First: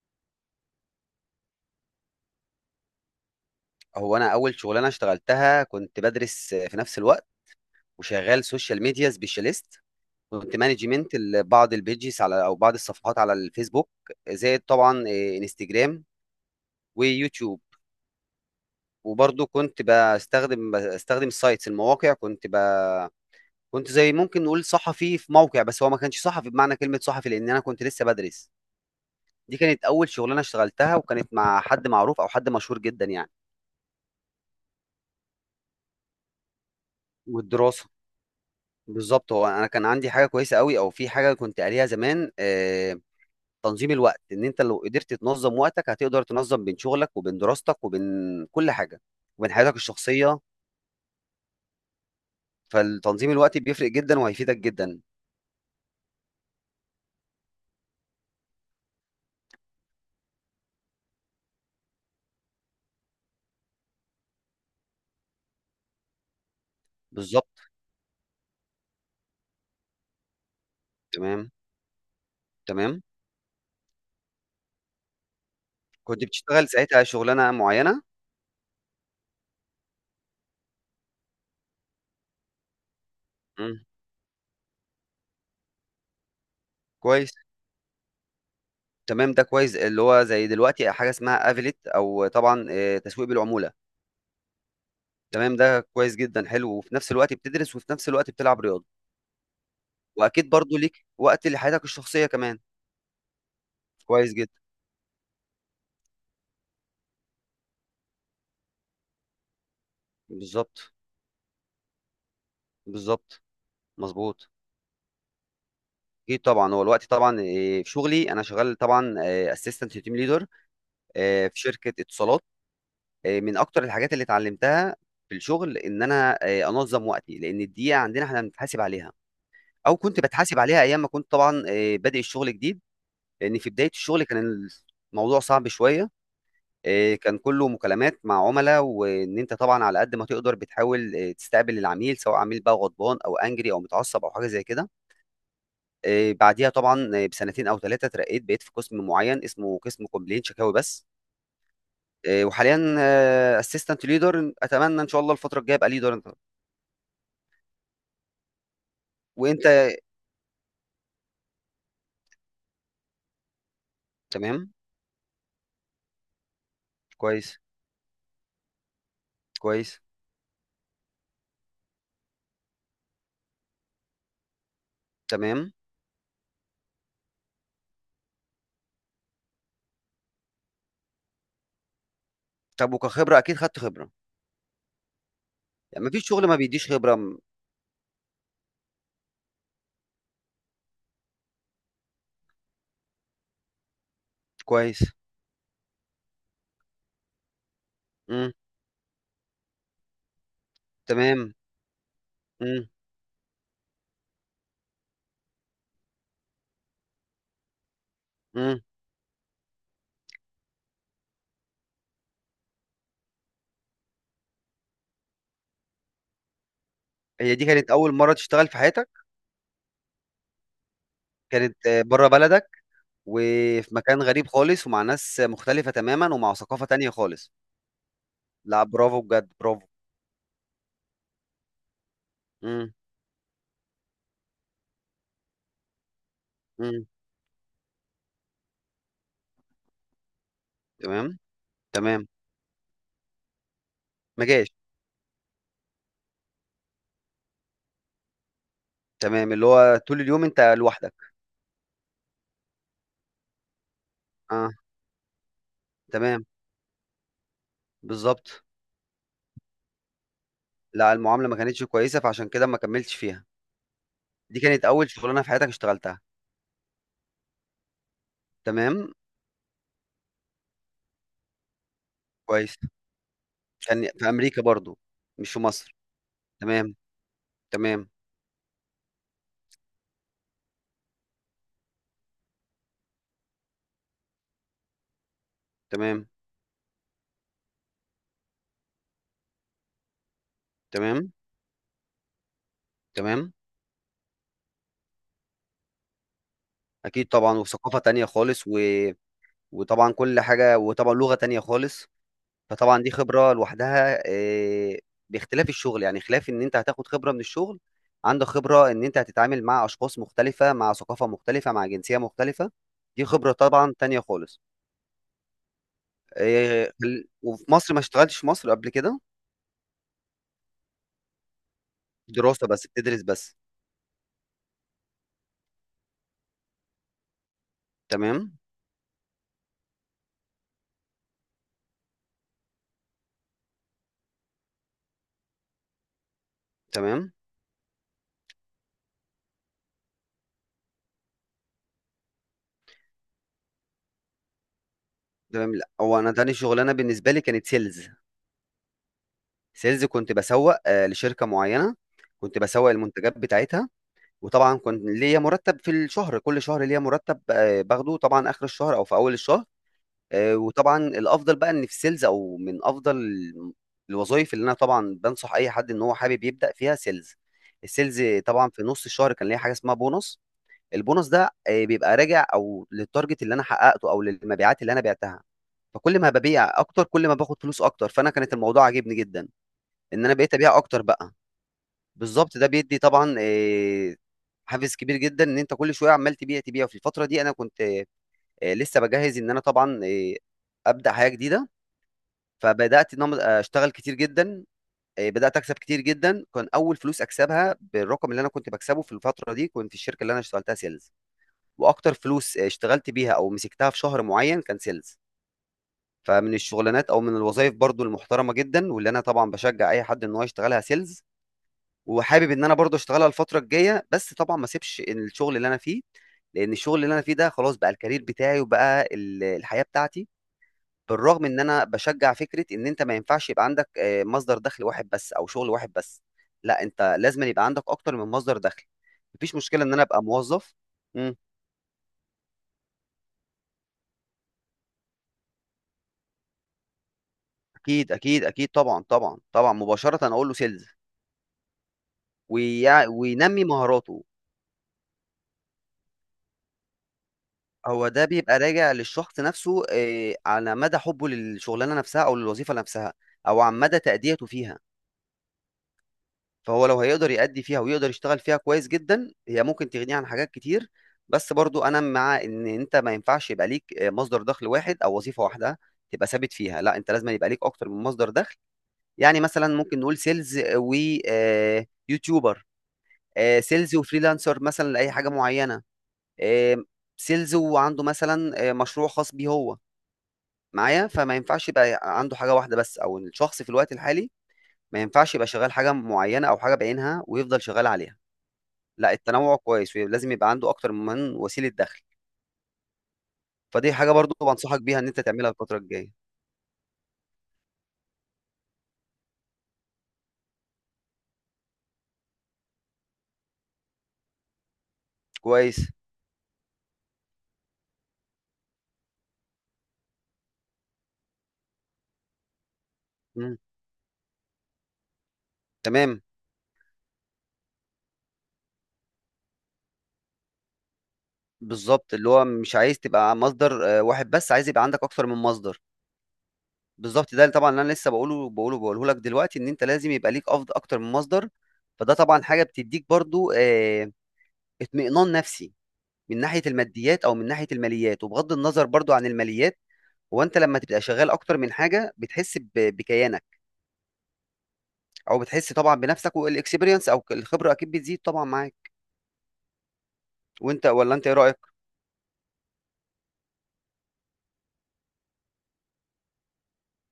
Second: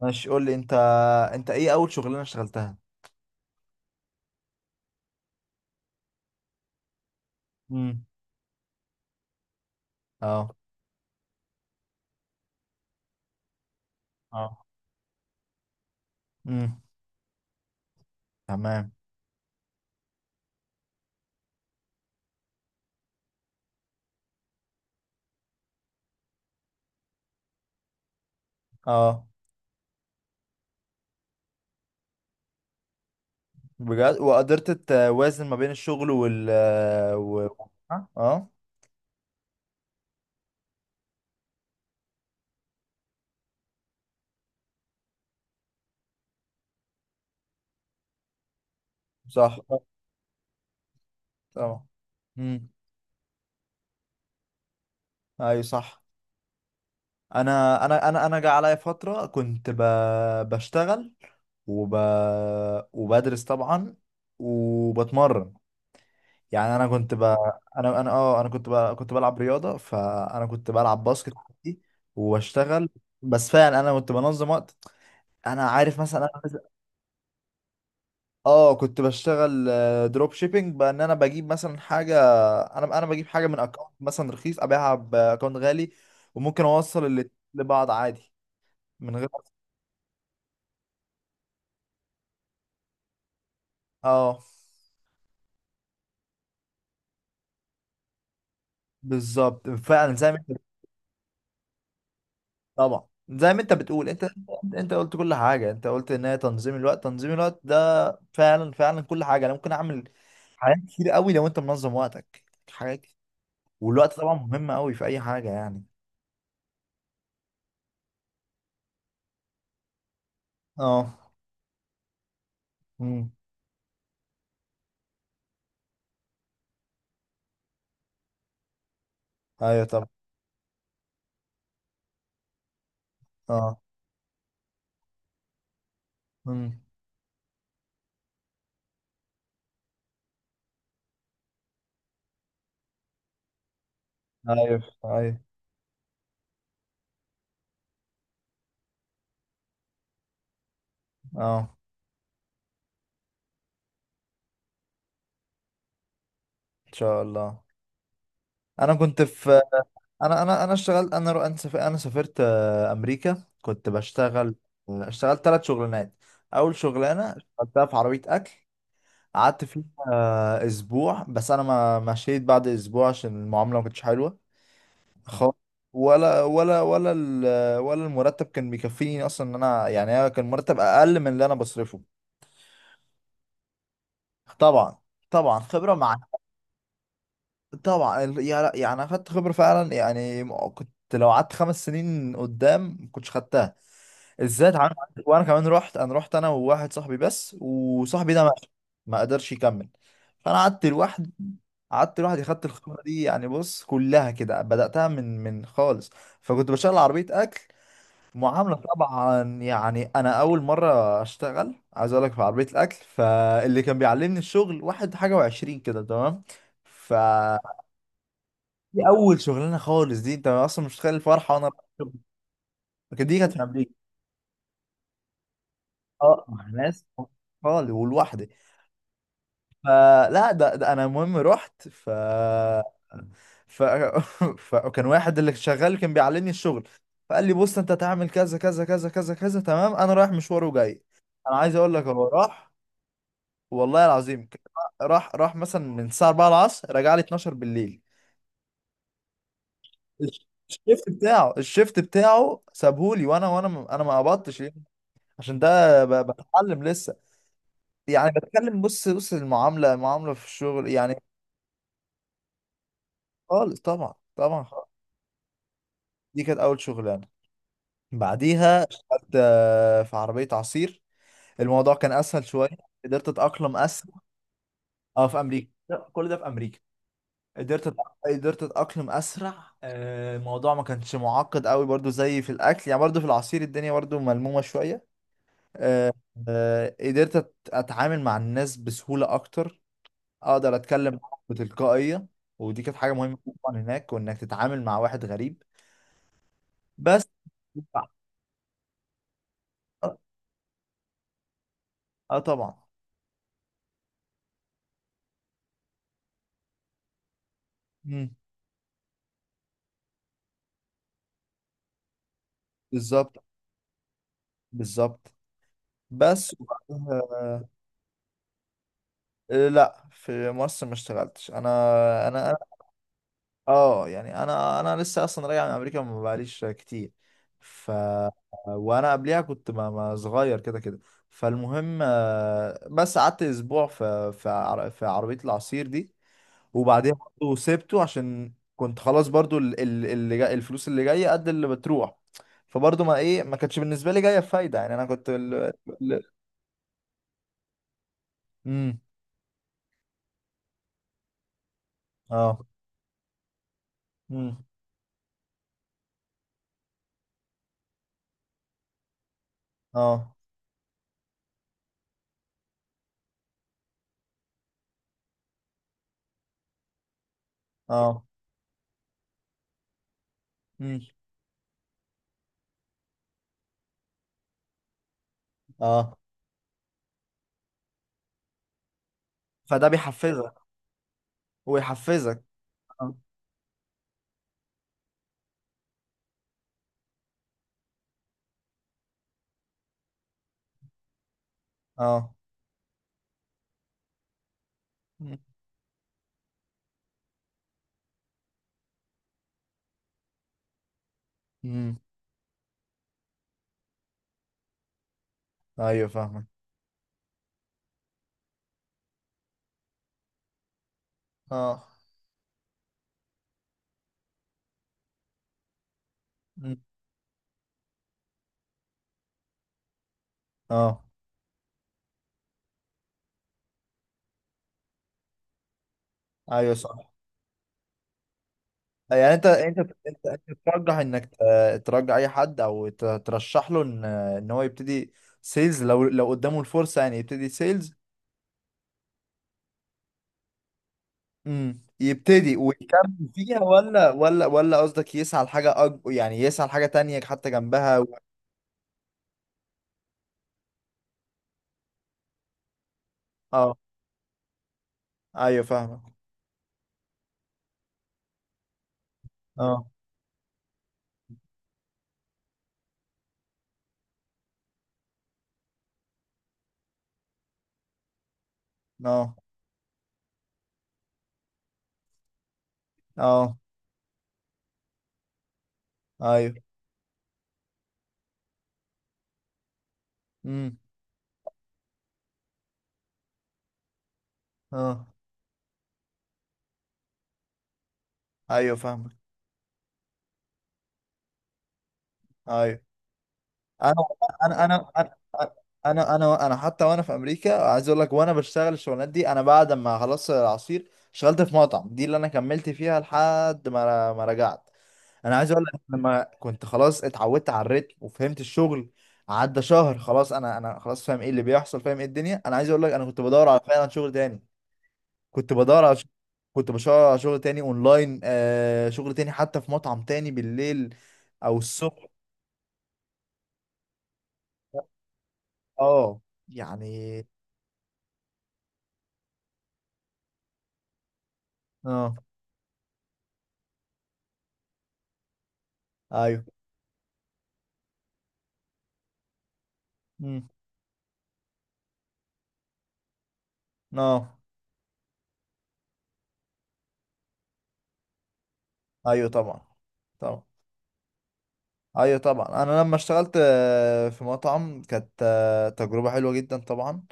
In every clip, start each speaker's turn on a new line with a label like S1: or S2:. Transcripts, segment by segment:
S1: ماشي، قول لي انت. انت ايه اول شغلانه اشتغلتها؟
S2: هو انا اول شغلانه اشتغلتها كنت بدرس في نفس الوقت،
S1: امم
S2: وشغال سوشيال ميديا سبيشاليست.
S1: اه.
S2: كنت مانجمنت بعض البيجز على او بعض الصفحات على الفيسبوك، زائد
S1: اه.
S2: طبعا انستجرام
S1: امم.
S2: ويوتيوب.
S1: تمام.
S2: وبرضه كنت بستخدم السايتس المواقع. كنت زي ممكن نقول صحفي في موقع، بس هو ما كانش صحفي بمعنى كلمه صحفي لان انا كنت لسه بدرس.
S1: اه.
S2: دي كانت اول شغلانه اشتغلتها، وكانت مع حد معروف او حد مشهور جدا يعني.
S1: بجد؟ وقدرت توازن ما بين الشغل و...
S2: والدراسه.
S1: ها؟ اه.
S2: بالظبط، هو انا كان عندي حاجه كويسه قوي، او في حاجه كنت قاريها زمان. تنظيم الوقت، ان انت لو قدرت تنظم وقتك هتقدر تنظم بين شغلك وبين دراستك وبين كل حاجه، وبين
S1: صح.
S2: حياتك الشخصيه.
S1: اه. امم.
S2: فالتنظيم الوقت بيفرق جدا وهيفيدك جدا.
S1: ايوه، صح. انا جه عليا فتره كنت بشتغل وب... وبدرس طبعا وبتمرن. يعني انا كنت
S2: بالظبط.
S1: انا كنت كنت بلعب رياضه، فانا كنت بلعب باسكت
S2: تمام،
S1: عادي واشتغل.
S2: تمام.
S1: بس فعلا انا كنت بنظم وقت. انا عارف، مثلا
S2: كنت بتشتغل ساعتها شغلانه معينه.
S1: اه، كنت بشتغل دروب شيبينج، بان انا بجيب مثلا حاجه. انا بجيب حاجه من
S2: مم.
S1: اكونت مثلا رخيص ابيعها باكونت غالي، وممكن اوصل الاتنين
S2: كويس.
S1: لبعض عادي من غير.
S2: تمام، ده كويس، اللي هو زي دلوقتي حاجه اسمها افيليت، او طبعا تسويق بالعموله.
S1: اه.
S2: تمام، ده كويس جدا، حلو. وفي نفس الوقت بتدرس، وفي نفس الوقت بتلعب رياضه.
S1: بالظبط، فعلا زي ما
S2: واكيد
S1: انت.
S2: برضو ليك وقت لحياتك الشخصيه كمان.
S1: طبعا زي ما انت بتقول، انت،
S2: كويس جدا.
S1: انت قلت كل حاجه. انت قلت ان هي تنظيم الوقت. تنظيم الوقت ده، فعلا فعلا، كل حاجه انا ممكن اعمل حاجات
S2: بالظبط.
S1: كتير قوي لو انت منظم وقتك. حاجات كتير.
S2: بالظبط.
S1: والوقت طبعا
S2: مظبوط.
S1: مهم قوي في اي حاجه يعني.
S2: اكيد طبعا. هو الوقت طبعا، في شغلي انا شغال طبعا اسيستنت تيم ليدر
S1: اه.
S2: في شركه اتصالات.
S1: امم.
S2: من اكتر الحاجات اللي اتعلمتها في الشغل ان انا انظم وقتي، لان الدقيقه عندنا احنا بنتحاسب عليها،
S1: ايوه،
S2: او
S1: طبعا.
S2: كنت بتحاسب عليها ايام ما كنت طبعا بادئ الشغل جديد. لان في
S1: اه.
S2: بدايه الشغل كان الموضوع صعب شويه.
S1: امم.
S2: كان كله مكالمات مع عملاء، وان انت طبعا على قد ما تقدر بتحاول تستقبل العميل، سواء عميل بقى غضبان او انجري او متعصب او حاجه زي
S1: ايوه،
S2: كده.
S1: ايوه.
S2: بعديها طبعا بسنتين او ثلاثه اترقيت، بقيت في قسم معين اسمه قسم كومبلين، شكاوي بس.
S1: اه.
S2: وحاليا اسيستنت ليدر. اتمنى ان شاء الله الفتره الجايه ابقى ليدر.
S1: ان شاء الله. انا كنت في.
S2: وانت؟
S1: انا اشتغلت، انا سافرت, أنا سافرت آه، امريكا، كنت بشتغل.
S2: تمام.
S1: اشتغلت ثلاث شغلانات. اول شغلانه
S2: كويس.
S1: اشتغلتها في عربيه اكل، قعدت فيها
S2: كويس.
S1: اسبوع بس. انا ما مشيت بعد اسبوع عشان المعامله ما كانتش حلوه خالص.
S2: تمام.
S1: ولا المرتب كان بيكفيني اصلا، ان انا يعني أنا كان مرتب اقل من اللي انا بصرفه.
S2: طب وكخبره اكيد خدت خبره.
S1: طبعا. طبعا خبره
S2: يعني
S1: مع،
S2: مفيش شغل ما بيديش خبره.
S1: طبعا يعني انا خدت خبره فعلا، يعني كنت لو قعدت 5 سنين قدام ما كنتش خدتها. الذات عنده.
S2: كويس.
S1: وانا كمان رحت، انا رحت انا وواحد صاحبي بس، وصاحبي ده
S2: امم.
S1: ماشي، ما قدرش يكمل. فانا قعدت لوحدي.
S2: تمام.
S1: قعدت لوحدي، خدت
S2: امم،
S1: الخبره دي. يعني بص، كلها كده بداتها من خالص. فكنت بشتغل عربيه اكل. معامله،
S2: امم.
S1: طبعا يعني انا اول مره اشتغل، عايز اقول لك، في عربيه الاكل، فاللي كان بيعلمني الشغل واحد حاجه وعشرين كده، تمام. ف
S2: هي دي كانت اول مره تشتغل في
S1: دي
S2: حياتك؟
S1: اول شغلانه خالص. دي انت اصلا مش متخيل الفرحه وانا
S2: كانت
S1: رايح الشغل.
S2: بره بلدك؟
S1: لكن دي كانت في امريكا.
S2: وفي مكان غريب خالص، ومع ناس مختلفة تماما،
S1: اه،
S2: ومع
S1: مع
S2: ثقافة
S1: ناس
S2: تانية خالص.
S1: خالص، ولوحدي.
S2: لا، برافو، بجد برافو.
S1: فلا، ده انا المهم رحت
S2: امم.
S1: ف فكان واحد اللي شغال، كان بيعلمني الشغل.
S2: امم.
S1: فقال لي: بص، انت هتعمل كذا كذا كذا كذا كذا، تمام، انا رايح مشوار وجاي.
S2: تمام.
S1: انا عايز اقول لك،
S2: تمام،
S1: هو راح. والله
S2: ما
S1: العظيم
S2: جاش.
S1: راح مثلا من الساعه 4 العصر، رجع لي 12 بالليل.
S2: تمام، اللي هو طول اليوم انت
S1: الشيفت
S2: لوحدك.
S1: بتاعه الشيفت بتاعه سابهولي. وانا انا ما قبضتش
S2: اه.
S1: ليه؟ عشان ده
S2: تمام.
S1: بتعلم لسه. يعني
S2: بالظبط.
S1: بتكلم، بص بص، المعامله المعامله في الشغل
S2: لا،
S1: يعني.
S2: المعاملة ما كانتش كويسة فعشان كده ما كملتش فيها.
S1: خالص. طبعا
S2: دي
S1: طبعا.
S2: كانت أول شغلانة في حياتك اشتغلتها.
S1: دي كانت اول شغلانه. بعديها
S2: تمام.
S1: اشتغلت في عربيه عصير. الموضوع كان اسهل شويه.
S2: كويس.
S1: قدرت اتاقلم
S2: كان
S1: اسرع.
S2: في أمريكا برضو؟
S1: اه، في
S2: مش في
S1: امريكا.
S2: مصر؟
S1: لا، كل ده في امريكا.
S2: تمام. تمام.
S1: قدرت اتاقلم اسرع. الموضوع ما كانش معقد قوي برضو زي في الاكل، يعني برضو في العصير الدنيا برضو ملمومه شويه. آه،
S2: تمام.
S1: آه، قدرت أت- اتعامل مع الناس بسهوله اكتر، اقدر اتكلم
S2: تمام.
S1: معاهم بتلقائيه. ودي كانت حاجه مهمه
S2: تمام.
S1: طبعا هناك، وانك تتعامل مع واحد غريب
S2: أكيد
S1: بس.
S2: طبعا، وثقافة تانية خالص، و وطبعا
S1: اه.
S2: كل حاجة، وطبعا لغة تانية خالص.
S1: آه، طبعا.
S2: فطبعا دي خبرة لوحدها، باختلاف الشغل، يعني خلاف ان انت هتاخد خبرة من الشغل،
S1: مم.
S2: عندك خبرة ان انت هتتعامل مع اشخاص مختلفة، مع ثقافة مختلفة، مع جنسية مختلفة. دي
S1: بالظبط.
S2: خبرة طبعا تانية خالص.
S1: بالظبط. بس وبعدها
S2: وفي مصر ما اشتغلتش؟ في مصر قبل كده؟
S1: لا في مصر ما اشتغلتش. انا
S2: دراسة بس، بتدرس بس.
S1: اه، يعني انا لسه اصلا راجع من امريكا، ما بقاليش كتير. ف
S2: تمام.
S1: وانا قبليها كنت ما صغير كده كده. فالمهم بس قعدت اسبوع في عربية العصير دي. وبعديها
S2: تمام.
S1: برضه سبته، عشان كنت خلاص. برضه ال- ال- اللي جاي الفلوس اللي جايه قد اللي بتروح، فبرضه ما ايه، ما كانتش بالنسبه لي جايه بفايده. يعني انا كنت
S2: تمام. لا، هو
S1: ال...
S2: انا تاني شغلانة بالنسبة لي كانت سيلز.
S1: امم.
S2: سيلز، كنت بسوق لشركة معينة. كنت
S1: اه.
S2: بسوق المنتجات بتاعتها. وطبعا كنت ليا مرتب في الشهر، كل شهر ليا مرتب باخده طبعا اخر الشهر او في اول الشهر.
S1: اه.
S2: وطبعا الافضل بقى ان في سيلز، او من افضل الوظائف اللي انا طبعا بنصح اي حد ان هو حابب يبدا فيها سيلز. السيلز
S1: اه.
S2: طبعا في نص الشهر كان ليا حاجه اسمها بونص.
S1: مم.
S2: البونص ده بيبقى راجع او للتارجت اللي انا حققته او للمبيعات اللي انا بعتها.
S1: اه.
S2: فكل ما ببيع اكتر كل ما باخد فلوس اكتر، فانا كانت الموضوع عاجبني جدا
S1: فده
S2: ان انا
S1: بيحفزك
S2: بقيت ابيع اكتر بقى.
S1: ويحفزك.
S2: بالظبط، ده بيدي
S1: اه.
S2: طبعا حافز كبير جدا ان انت كل شويه عمال تبيع تبيع. في الفتره دي انا كنت لسه بجهز ان انا طبعا ابدا حياه جديده.
S1: اه.
S2: فبدات ان انا اشتغل كتير جدا.
S1: مم.
S2: بدات اكسب كتير جدا. كان اول فلوس اكسبها بالرقم اللي انا كنت بكسبه في الفتره دي، كنت في الشركه اللي انا اشتغلتها سيلز.
S1: مم.
S2: واكتر فلوس اشتغلت بيها او مسكتها في شهر معين كان سيلز.
S1: ايوه، فاهمك.
S2: فمن الشغلانات او من الوظائف برضو المحترمه جدا، واللي انا طبعا بشجع اي حد ان هو يشتغلها سيلز.
S1: اه.
S2: وحابب ان انا برضه اشتغلها الفتره الجايه، بس طبعا ما اسيبش الشغل اللي انا فيه، لان
S1: مم.
S2: الشغل اللي انا فيه ده خلاص بقى الكارير بتاعي، وبقى الحياه بتاعتي.
S1: اه.
S2: بالرغم ان انا بشجع فكره ان انت ما ينفعش يبقى عندك مصدر دخل واحد بس، او شغل واحد بس.
S1: ايوه،
S2: لا،
S1: صح.
S2: انت لازم يبقى عندك اكتر من مصدر دخل.
S1: يعني انت
S2: مفيش
S1: انت
S2: مشكله
S1: انت,
S2: ان انا ابقى
S1: انت
S2: موظف.
S1: ترجح انك
S2: مم.
S1: ترجع اي حد، او ترشح له ان هو يبتدي سيلز، لو قدامه الفرصة، يعني يبتدي سيلز.
S2: اكيد، اكيد، اكيد، طبعا، طبعا، طبعا، مباشره اقول له سيلز.
S1: امم، يبتدي ويكمل فيها،
S2: وينمي
S1: ولا
S2: مهاراته.
S1: ولا قصدك يسعى لحاجة يعني يسعى لحاجة تانية حتى جنبها
S2: هو ده بيبقى راجع للشخص نفسه، على مدى حبه للشغلانه نفسها او للوظيفه نفسها، او
S1: اه.
S2: عن مدى تأديته فيها.
S1: ايوه، فاهمك.
S2: فهو لو هيقدر يأدي فيها ويقدر يشتغل فيها كويس جدا، هي
S1: اه.
S2: ممكن تغنيه عن حاجات كتير. بس برضو انا مع ان انت ما ينفعش يبقى ليك مصدر دخل واحد او وظيفه واحده تبقى ثابت فيها. لا، انت لازم يبقى ليك اكتر من مصدر دخل.
S1: اه.
S2: يعني مثلا ممكن نقول سيلز ويوتيوبر،
S1: اه.
S2: سيلز وفريلانسر مثلا لاي حاجه معينه،
S1: ايوه.
S2: آه، سيلز وعنده مثلا مشروع خاص بيه هو
S1: امم.
S2: معايا. فما ينفعش يبقى عنده حاجة واحدة بس، أو إن الشخص في الوقت الحالي ما
S1: اه.
S2: ينفعش يبقى شغال حاجة معينة أو حاجة بعينها ويفضل شغال عليها.
S1: ايوه،
S2: لا،
S1: فاهمك.
S2: التنوع كويس، ولازم يبقى عنده أكتر من وسيلة دخل.
S1: ايوه.
S2: فدي
S1: انا
S2: حاجة برضو
S1: انا
S2: بنصحك
S1: انا
S2: بيها إن
S1: انا
S2: أنت تعملها الفترة الجاية.
S1: انا انا, أنا حتى وانا في امريكا، عايز اقول لك، وانا بشتغل الشغلانات دي، انا بعد ما خلصت العصير اشتغلت في مطعم، دي اللي انا كملت فيها لحد ما رجعت. انا عايز اقول لك،
S2: كويس.
S1: لما كنت خلاص اتعودت على الريتم وفهمت الشغل، عدى شهر، خلاص انا خلاص فاهم ايه اللي بيحصل، فاهم ايه الدنيا. انا عايز اقول لك، انا كنت بدور
S2: مم.
S1: على، فعلا، شغل تاني. كنت بدور على ش-
S2: تمام.
S1: كنت بدور على شغل تاني اونلاين، شغل تاني، حتى في مطعم تاني بالليل او الصبح.
S2: بالظبط، اللي هو مش عايز تبقى مصدر واحد بس، عايز يبقى عندك أكتر من مصدر.
S1: اه. يعني،
S2: بالظبط، ده اللي طبعا اللي أنا لسه بقوله لك دلوقتي، إن أنت لازم يبقى ليك أفضل أكتر من مصدر.
S1: اه.
S2: فده طبعا حاجة بتديك برضو اطمئنان نفسي من
S1: ايوه.
S2: ناحيه الماديات او من ناحيه الماليات. وبغض النظر برضو عن الماليات، هو
S1: امم.
S2: انت لما تبقى شغال اكتر من حاجه بتحس بكيانك،
S1: اه.
S2: او بتحس طبعا بنفسك. والاكسبيرينس او الخبره اكيد بتزيد طبعا معاك.
S1: ايوه، طبعا. طبعا.
S2: وانت، ولا انت ايه رايك؟
S1: ايوه، طبعا. انا لما اشتغلت في مطعم، كانت تجربة حلوة جدا طبعا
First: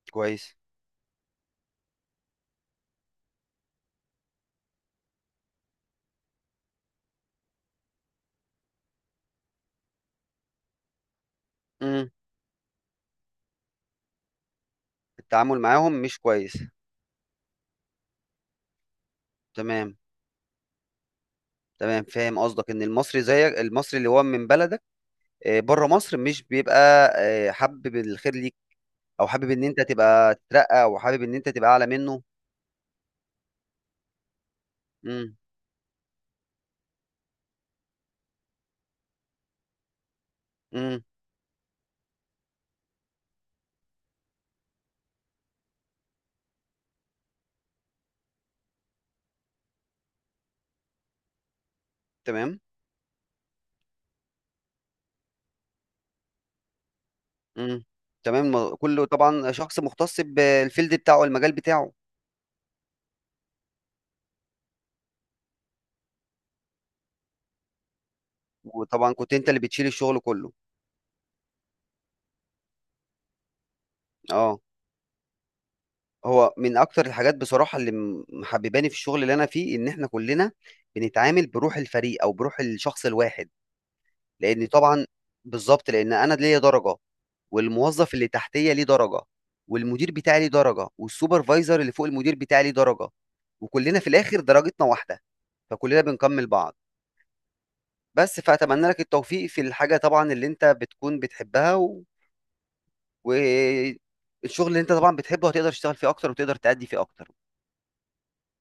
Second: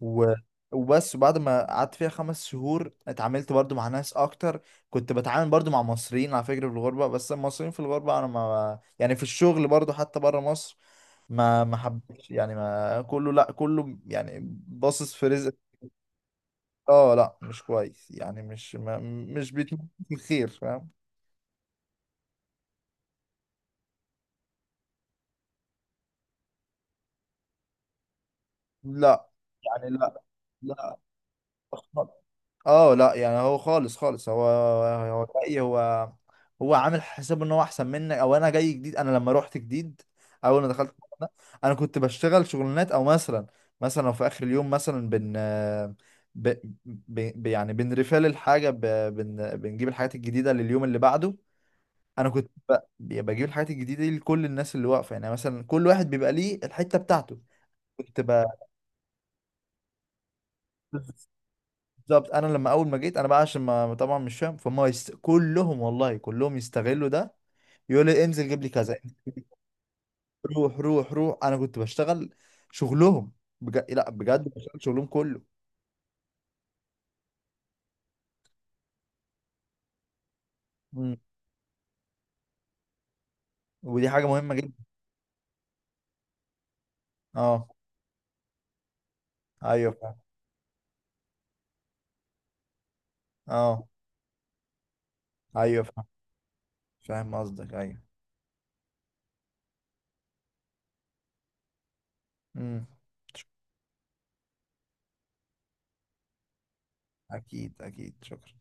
S1: و...
S2: كويس.
S1: وبس، بعد ما قعدت فيها 5 شهور، اتعاملت برضو مع ناس اكتر. كنت بتعامل برضو مع مصريين، على فكرة، في الغربة. بس المصريين في الغربة، انا ما يعني في الشغل برضو حتى بره مصر، ما
S2: امم.
S1: حبش، يعني، ما كله، لا كله يعني باصص في رزق.
S2: التعامل معاهم مش كويس.
S1: اه، لا مش كويس، يعني مش ما، مش بيتمنى
S2: تمام.
S1: الخير، فاهم.
S2: تمام، فاهم قصدك. ان المصري زيك، المصري اللي هو من بلدك، بره مصر مش بيبقى حابب الخير ليك، او
S1: لا،
S2: حابب ان انت
S1: يعني، لا،
S2: تبقى تترقى، او حابب ان انت تبقى اعلى
S1: لا.
S2: منه.
S1: اه، لا يعني هو خالص خالص. هو
S2: امم.
S1: جاي. هو عامل حساب ان هو احسن منك، او انا جاي جديد، انا لما روحت جديد، اول ما دخلت
S2: امم.
S1: الموضوع ده، انا كنت بشتغل شغلانات او مثلا، مثلا لو في اخر اليوم مثلا بن ب... ب... ب... يعني بنرفال الحاجه، بنجيب الحاجات الجديده لليوم اللي بعده. انا كنت
S2: تمام.
S1: بجيب الحاجات الجديده دي لكل الناس اللي واقفه، يعني مثلا كل واحد بيبقى ليه الحته بتاعته.
S2: امم.
S1: كنت
S2: تمام، كله طبعا شخص مختص بالفيلد بتاعه، المجال بتاعه.
S1: بالظبط. انا لما اول ما جيت، انا بقى عشان ما طبعا مش فاهم فهم، كلهم والله كلهم يستغلوا ده. يقول لي: انزل جيب لي كذا،
S2: وطبعا
S1: انزل
S2: كنت
S1: جيب لي
S2: انت
S1: كذا.
S2: اللي بتشيل الشغل كله.
S1: روح روح روح. انا كنت بشتغل شغلهم، بجد، لا بجد،
S2: اه.
S1: بشتغل شغلهم كله.
S2: هو من اكتر الحاجات بصراحه اللي محبباني في الشغل اللي انا فيه، ان احنا كلنا
S1: مم.
S2: بنتعامل بروح الفريق او بروح الشخص الواحد.
S1: ودي حاجه مهمه
S2: لان
S1: جدا.
S2: طبعا بالظبط، لان انا ليا درجه،
S1: اه،
S2: والموظف اللي تحتيه ليه درجه،
S1: ايوه،
S2: والمدير
S1: فاهم.
S2: بتاعي ليه درجه، والسوبرفايزر اللي فوق المدير بتاعي ليه درجه،
S1: اه،
S2: وكلنا في الاخر درجتنا واحده،
S1: ايوه،
S2: فكلنا
S1: فاهم.
S2: بنكمل بعض.
S1: فاهم قصدك، ايوه.
S2: بس فأتمنى لك التوفيق في الحاجة طبعًا اللي أنت بتكون بتحبها،
S1: امم.
S2: والشغل اللي أنت طبعًا بتحبه هتقدر تشتغل فيه أكتر وتقدر تأدي فيه أكتر.
S1: اكيد اكيد، شكرا.